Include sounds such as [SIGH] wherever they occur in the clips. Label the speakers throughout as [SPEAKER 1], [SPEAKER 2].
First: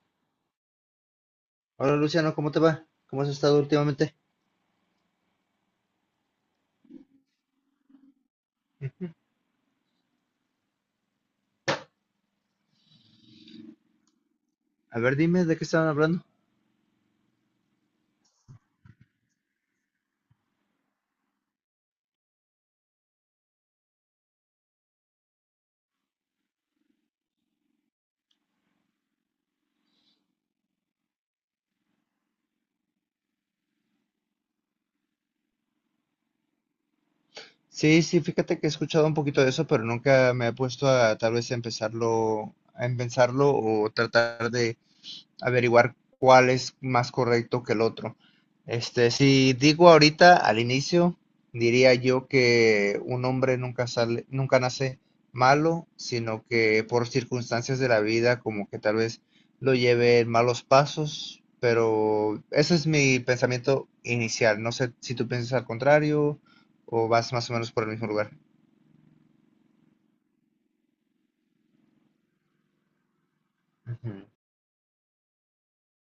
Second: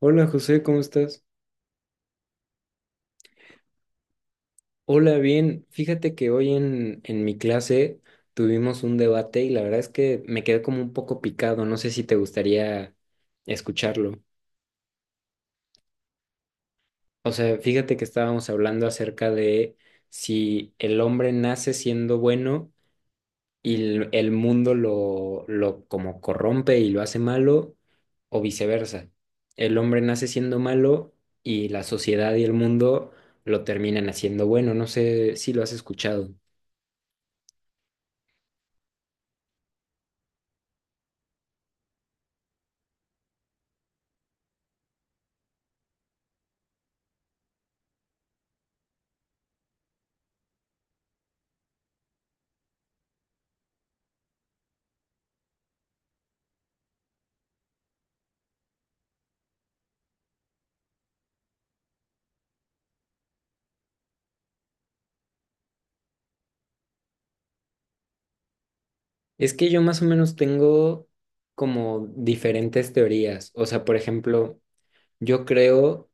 [SPEAKER 1] Hola José, ¿cómo estás?
[SPEAKER 2] Hola Luciano, ¿cómo te va? ¿Cómo has estado últimamente?
[SPEAKER 1] Hola, bien. Fíjate que hoy en mi clase tuvimos un debate y la verdad es que me quedé como un poco picado. No sé si te gustaría escucharlo.
[SPEAKER 2] A ver, dime de qué estaban hablando.
[SPEAKER 1] O sea, fíjate que estábamos hablando acerca de si el hombre nace siendo bueno y el mundo lo como corrompe y lo hace malo o viceversa. El hombre nace siendo malo y la sociedad y el mundo lo terminan haciendo bueno. No sé si lo has escuchado.
[SPEAKER 2] Sí, sí, fíjate que he escuchado un poquito de eso, pero nunca me he puesto a tal vez a empezarlo o tratar de averiguar cuál es más correcto que el otro. Si digo ahorita al inicio, diría yo que un hombre nunca nace malo, sino que por circunstancias de la vida, como que tal vez lo lleve en malos pasos, pero ese es mi pensamiento inicial. No sé si tú piensas al contrario o vas más o menos por el mismo lugar.
[SPEAKER 1] Es que yo más o menos tengo como diferentes teorías. O sea, por
[SPEAKER 2] Ujú.
[SPEAKER 1] ejemplo, yo creo,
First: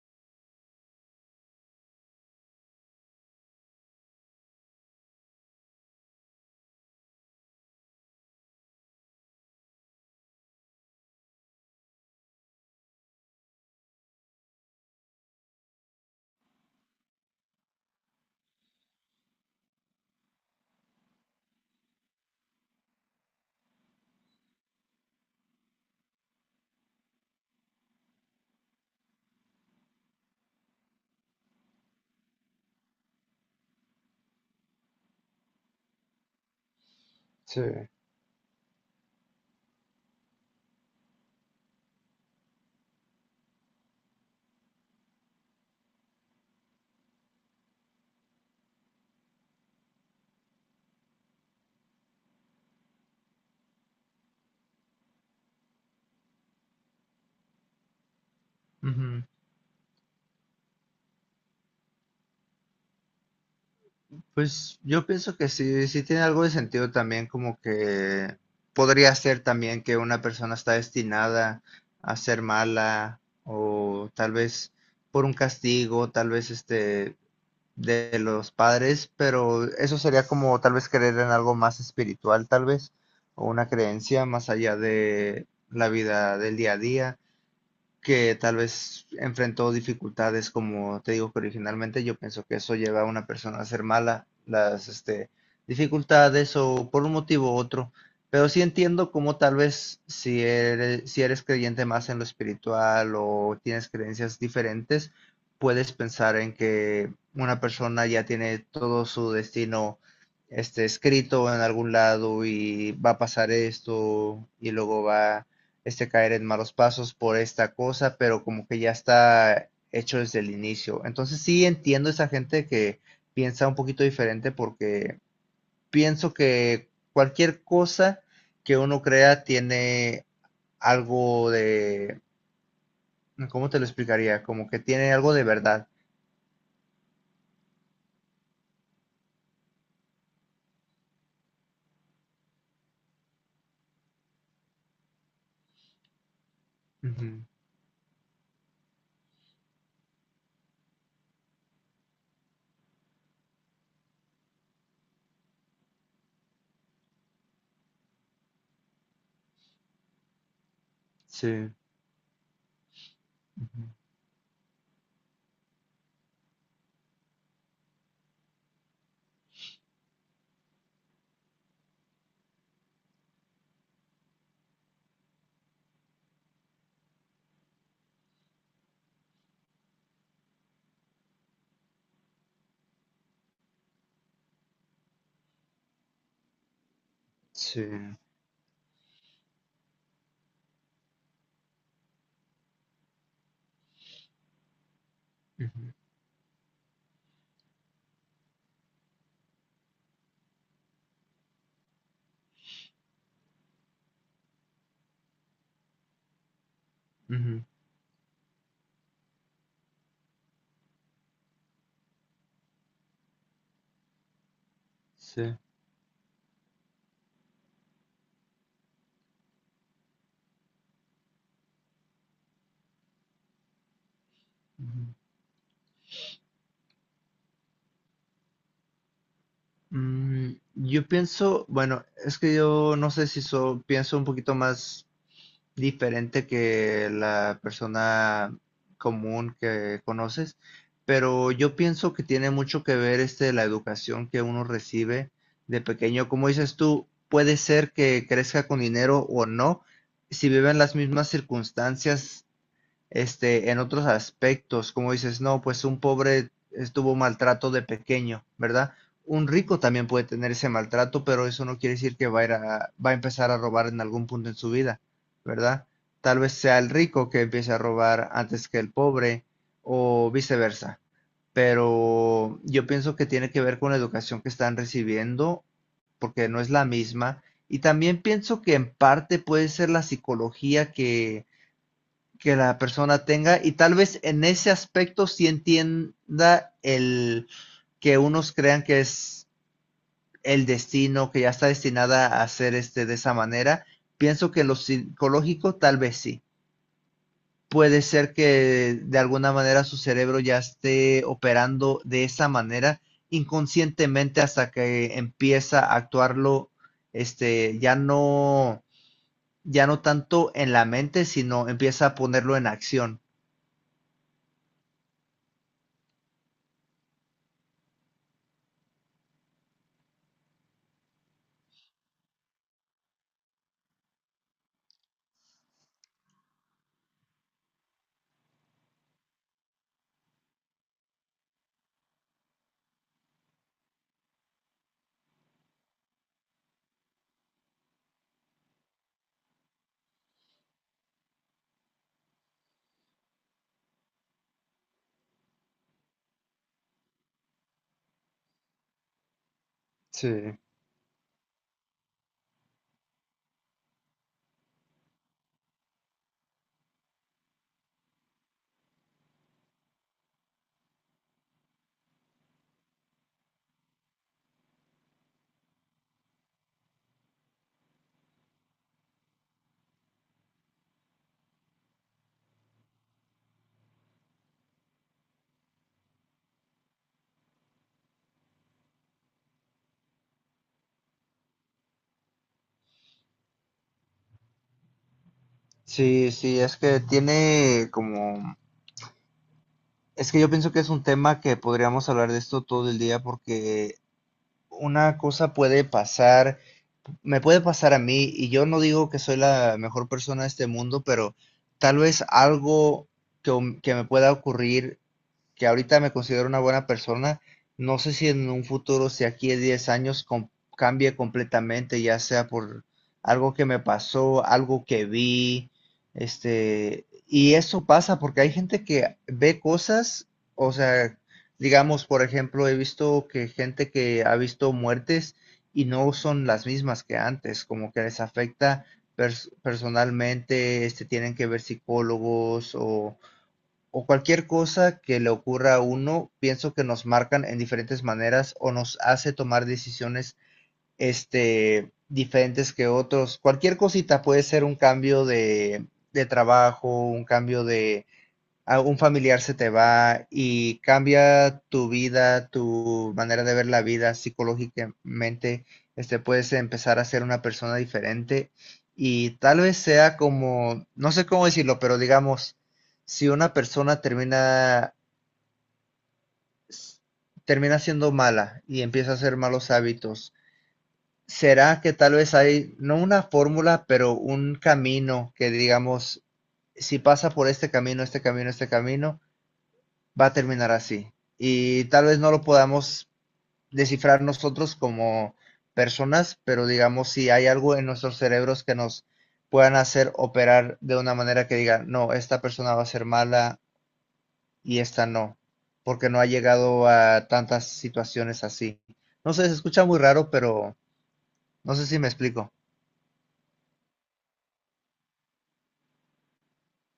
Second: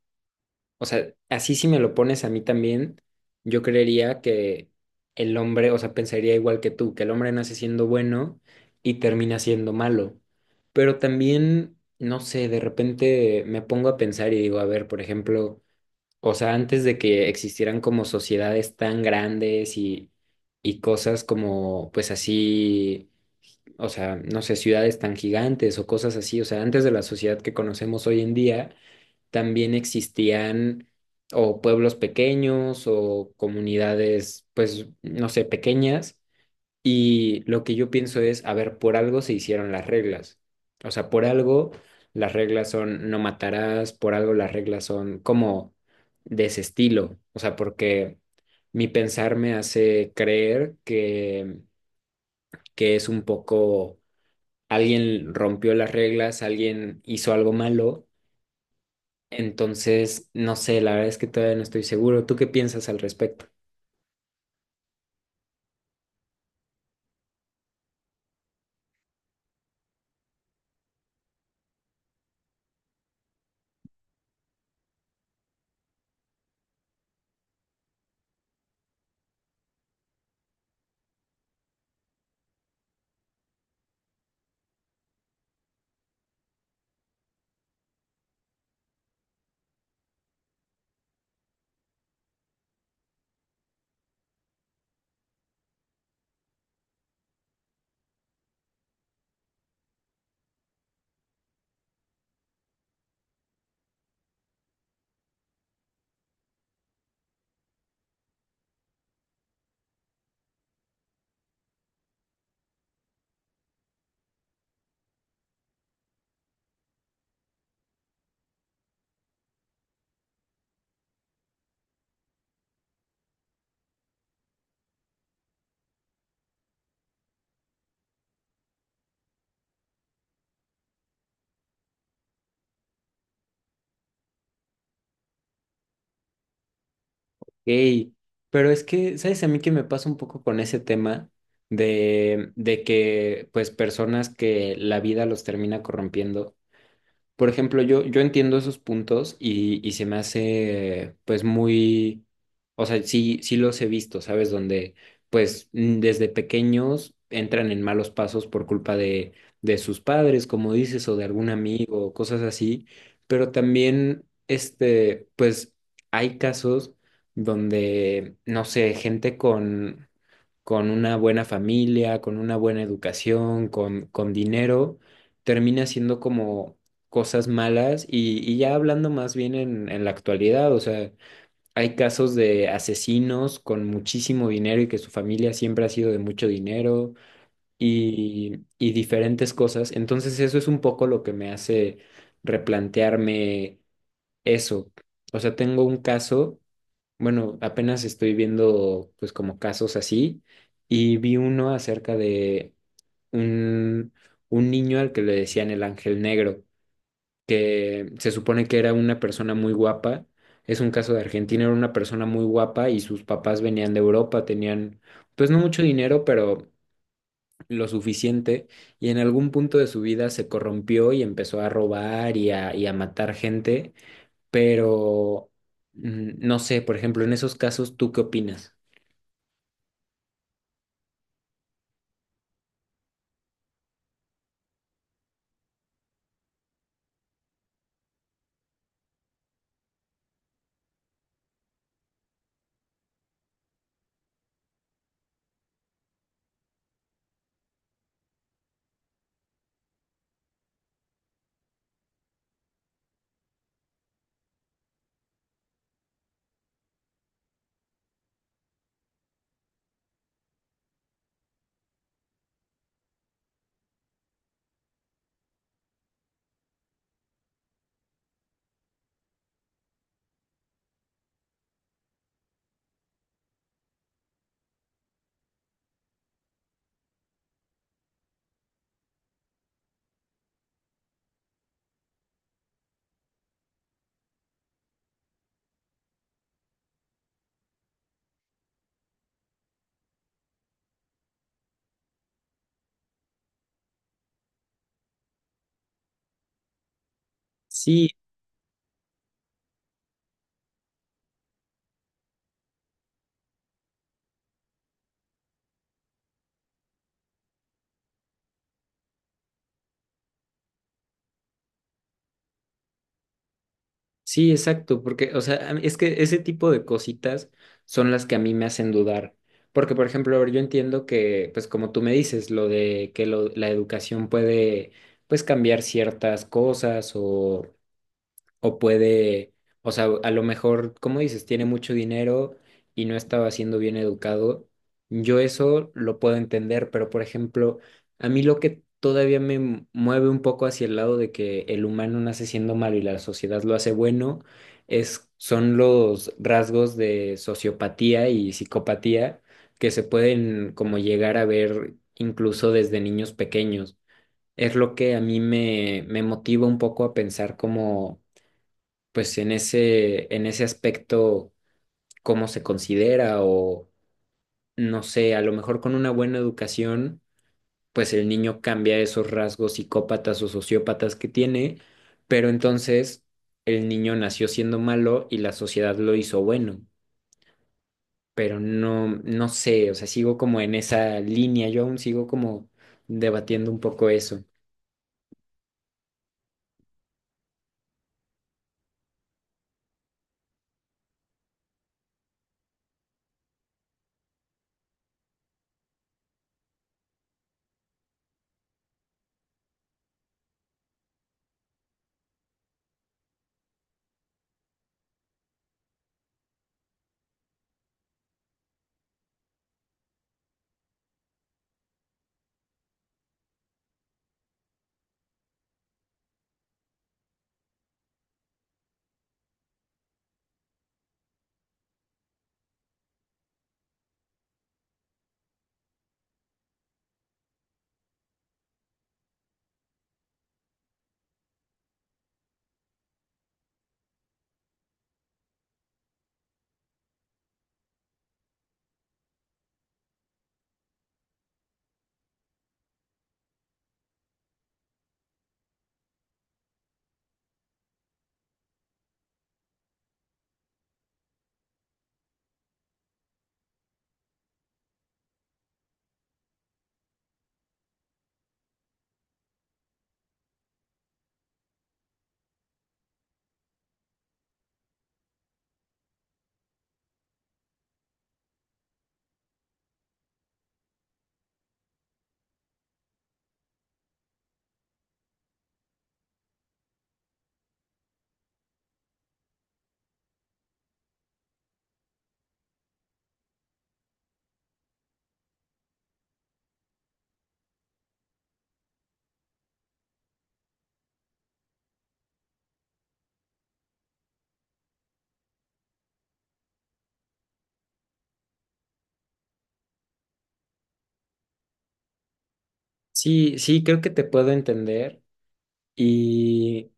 [SPEAKER 1] o sea, así si me lo pones a mí también, yo creería que el hombre, o sea, pensaría igual que tú, que el hombre nace siendo bueno y termina siendo malo. Pero también, no sé, de repente me pongo a pensar y digo, a ver, por ejemplo, o sea, antes de que existieran como sociedades tan grandes y cosas como, pues así, o sea, no sé, ciudades tan gigantes o cosas así, o sea, antes de la sociedad que conocemos hoy en día, también existían o pueblos pequeños o comunidades, pues, no sé, pequeñas. Y
[SPEAKER 2] Sí.
[SPEAKER 1] lo que yo pienso es, a ver, por algo se hicieron las reglas. O sea, por algo las reglas son no matarás, por algo las reglas son como de ese estilo. O sea, porque mi pensar me hace creer que es un poco alguien rompió las reglas, alguien hizo algo malo. Entonces, no sé, la verdad es que todavía no estoy seguro. ¿Tú qué piensas al respecto?
[SPEAKER 2] Pues yo pienso que sí, sí tiene algo de sentido también, como que podría ser también que una persona está destinada a ser mala o tal vez por un castigo, tal vez de los padres, pero eso sería como tal vez creer en algo más espiritual, tal vez, o una creencia más allá de la vida del día a día que tal vez enfrentó dificultades, como te digo que originalmente yo pienso que eso lleva a una persona a ser mala, las dificultades o por un motivo u otro, pero sí entiendo cómo tal vez si eres creyente más en lo espiritual o tienes creencias diferentes, puedes pensar en que una persona ya tiene todo su destino escrito en algún lado y va a pasar esto y luego va caer en malos pasos por esta cosa, pero como que ya está hecho desde el inicio. Entonces sí entiendo esa gente que piensa un poquito diferente porque pienso que cualquier cosa que uno crea tiene algo de, ¿cómo te lo explicaría? Como que tiene algo de verdad.
[SPEAKER 1] Ey, pero es que, ¿sabes? A mí que me pasa un poco con ese tema de que, pues, personas que la vida los termina corrompiendo.
[SPEAKER 2] Ujú.
[SPEAKER 1] Por ejemplo, yo entiendo esos puntos y se me hace pues muy, o sea, sí, sí los he visto, ¿sabes? Donde pues desde pequeños entran en malos pasos por culpa de sus padres, como dices, o de algún
[SPEAKER 2] Sí,
[SPEAKER 1] amigo, o cosas así. Pero
[SPEAKER 2] ujú,
[SPEAKER 1] también, este, pues hay casos donde, no sé, gente con una buena familia, con una buena educación, con dinero, termina siendo como cosas malas y ya hablando más bien en la actualidad, o sea, hay casos de asesinos con muchísimo dinero y que su familia siempre ha sido de mucho dinero
[SPEAKER 2] sí,
[SPEAKER 1] y diferentes cosas. Entonces eso es un poco lo que me hace replantearme eso. O sea, tengo
[SPEAKER 2] ujú,
[SPEAKER 1] un caso. Bueno, apenas estoy viendo pues como casos así y vi uno acerca de un, un niño al que le decían el Ángel Negro,
[SPEAKER 2] ujú,
[SPEAKER 1] que se supone que era una persona muy guapa, es un caso de Argentina, era una persona muy guapa y sus papás venían de Europa, tenían pues
[SPEAKER 2] sí,
[SPEAKER 1] no mucho dinero, pero lo suficiente y en algún punto de su vida se corrompió y empezó a robar y a matar gente,
[SPEAKER 2] ujú.
[SPEAKER 1] pero no sé, por ejemplo, en esos casos, ¿tú qué opinas?
[SPEAKER 2] Yo pienso, bueno, es que yo no sé si pienso un poquito más diferente que la persona común que conoces, pero yo pienso que tiene mucho que ver la educación que uno recibe de pequeño. Como dices tú, puede ser que crezca con dinero o no, si viven las mismas circunstancias en otros aspectos, como dices, no, pues un pobre estuvo maltrato de pequeño, ¿verdad? Un rico también puede tener ese maltrato, pero eso no quiere decir que va a empezar a robar en algún punto en su vida, ¿verdad? Tal vez sea el rico que empiece a robar antes que el pobre o viceversa, pero yo pienso que tiene que ver con la educación que están recibiendo, porque no es la misma, y también pienso que en parte puede ser la psicología que la persona tenga y tal vez en ese aspecto sí entienda el que unos crean que es el destino, que ya está destinada a ser de esa manera. Pienso que lo psicológico tal vez sí. Puede
[SPEAKER 1] Sí,
[SPEAKER 2] ser que de alguna manera su cerebro ya esté operando de esa manera inconscientemente hasta que empieza a actuarlo este ya no ya no tanto en la mente, sino empieza a ponerlo en acción.
[SPEAKER 1] sí, exacto, porque, o sea, a mí- es que ese tipo de cositas son las que a mí me hacen dudar. Porque, por ejemplo, a ver, yo entiendo que, pues como tú me dices, lo de que lo- la educación puede, pues, cambiar ciertas cosas o puede, o sea, a lo mejor, como dices, tiene mucho dinero y no estaba siendo bien educado. Yo eso lo puedo entender, pero por ejemplo, a mí lo que todavía me mueve un poco hacia el lado de que el humano nace siendo malo y la sociedad lo hace bueno, es, son los rasgos de sociopatía y psicopatía que se
[SPEAKER 2] Sí.
[SPEAKER 1] pueden como llegar a ver incluso desde niños pequeños. Es lo que a mí me motiva un poco a pensar como pues en ese aspecto, cómo se considera o no sé, a lo mejor con una buena educación, pues el niño cambia esos rasgos psicópatas o sociópatas que tiene, pero entonces el niño nació siendo malo y la sociedad lo hizo bueno, pero no, no sé, o sea, sigo como en esa línea, yo aún sigo como debatiendo un poco eso.
[SPEAKER 2] Sí, sí, es que tiene como, es que yo pienso que es un tema que podríamos hablar de esto todo el día porque una cosa puede pasar, me puede pasar a mí y yo no digo que soy la mejor persona de este mundo, pero tal vez algo que me pueda ocurrir, que ahorita me considero una buena persona, no sé si en un futuro, si aquí a 10 años cambie completamente, ya sea por algo que me pasó, algo que vi, y eso pasa porque hay gente que ve cosas, o sea, digamos, por ejemplo, he visto que gente que ha visto muertes y no son las mismas que antes, como que les afecta personalmente, tienen que ver psicólogos o cualquier cosa que le ocurra a uno, pienso que nos marcan en diferentes maneras o nos hace tomar decisiones diferentes que otros. Cualquier cosita puede ser un cambio de trabajo, a un familiar se te va y cambia tu vida, tu manera de ver la vida psicológicamente, puedes empezar a ser una persona diferente y tal vez sea como, no sé cómo decirlo, pero digamos, si una persona termina siendo mala y empieza a hacer malos hábitos, ¿será que tal vez hay, no una fórmula, pero un camino que digamos, si pasa por este camino, este camino, este camino, va a terminar así. Y tal vez no lo podamos descifrar nosotros como personas, pero digamos si hay algo en nuestros cerebros que nos puedan hacer operar de una manera que diga, no, esta persona va a ser mala y esta no, porque no ha llegado a tantas situaciones así. No sé, se escucha muy raro, pero no sé si me explico.
[SPEAKER 1] Sí, sí, creo que te puedo entender y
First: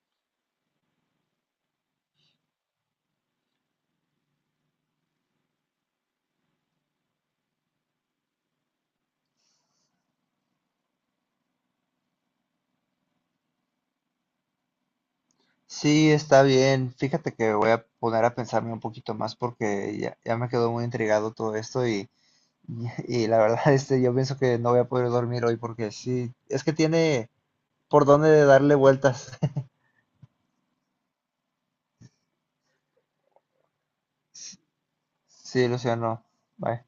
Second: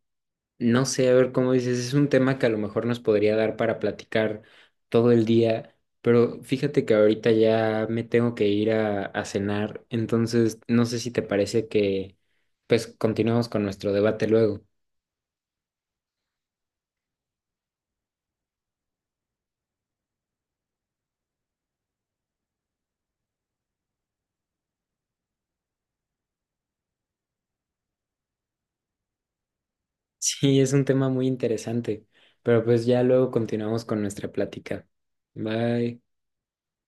[SPEAKER 1] no sé, a ver cómo dices, es un tema que a lo mejor nos podría dar para platicar todo el día, pero fíjate que ahorita ya me tengo que ir a cenar, entonces no sé si te parece que pues continuemos con nuestro debate luego. [LAUGHS]
[SPEAKER 2] Sí, está bien. Fíjate que voy a poner a pensarme un poquito más porque ya, ya me quedó muy intrigado todo esto y [LAUGHS] Y la verdad, yo pienso que no voy a poder dormir hoy porque sí, es que tiene por dónde darle vueltas. [LAUGHS]
[SPEAKER 1] Sí, es un tema muy interesante, pero pues ya luego continuamos con nuestra plática.
[SPEAKER 2] Sí,
[SPEAKER 1] Bye.
[SPEAKER 2] Luciano. Bye.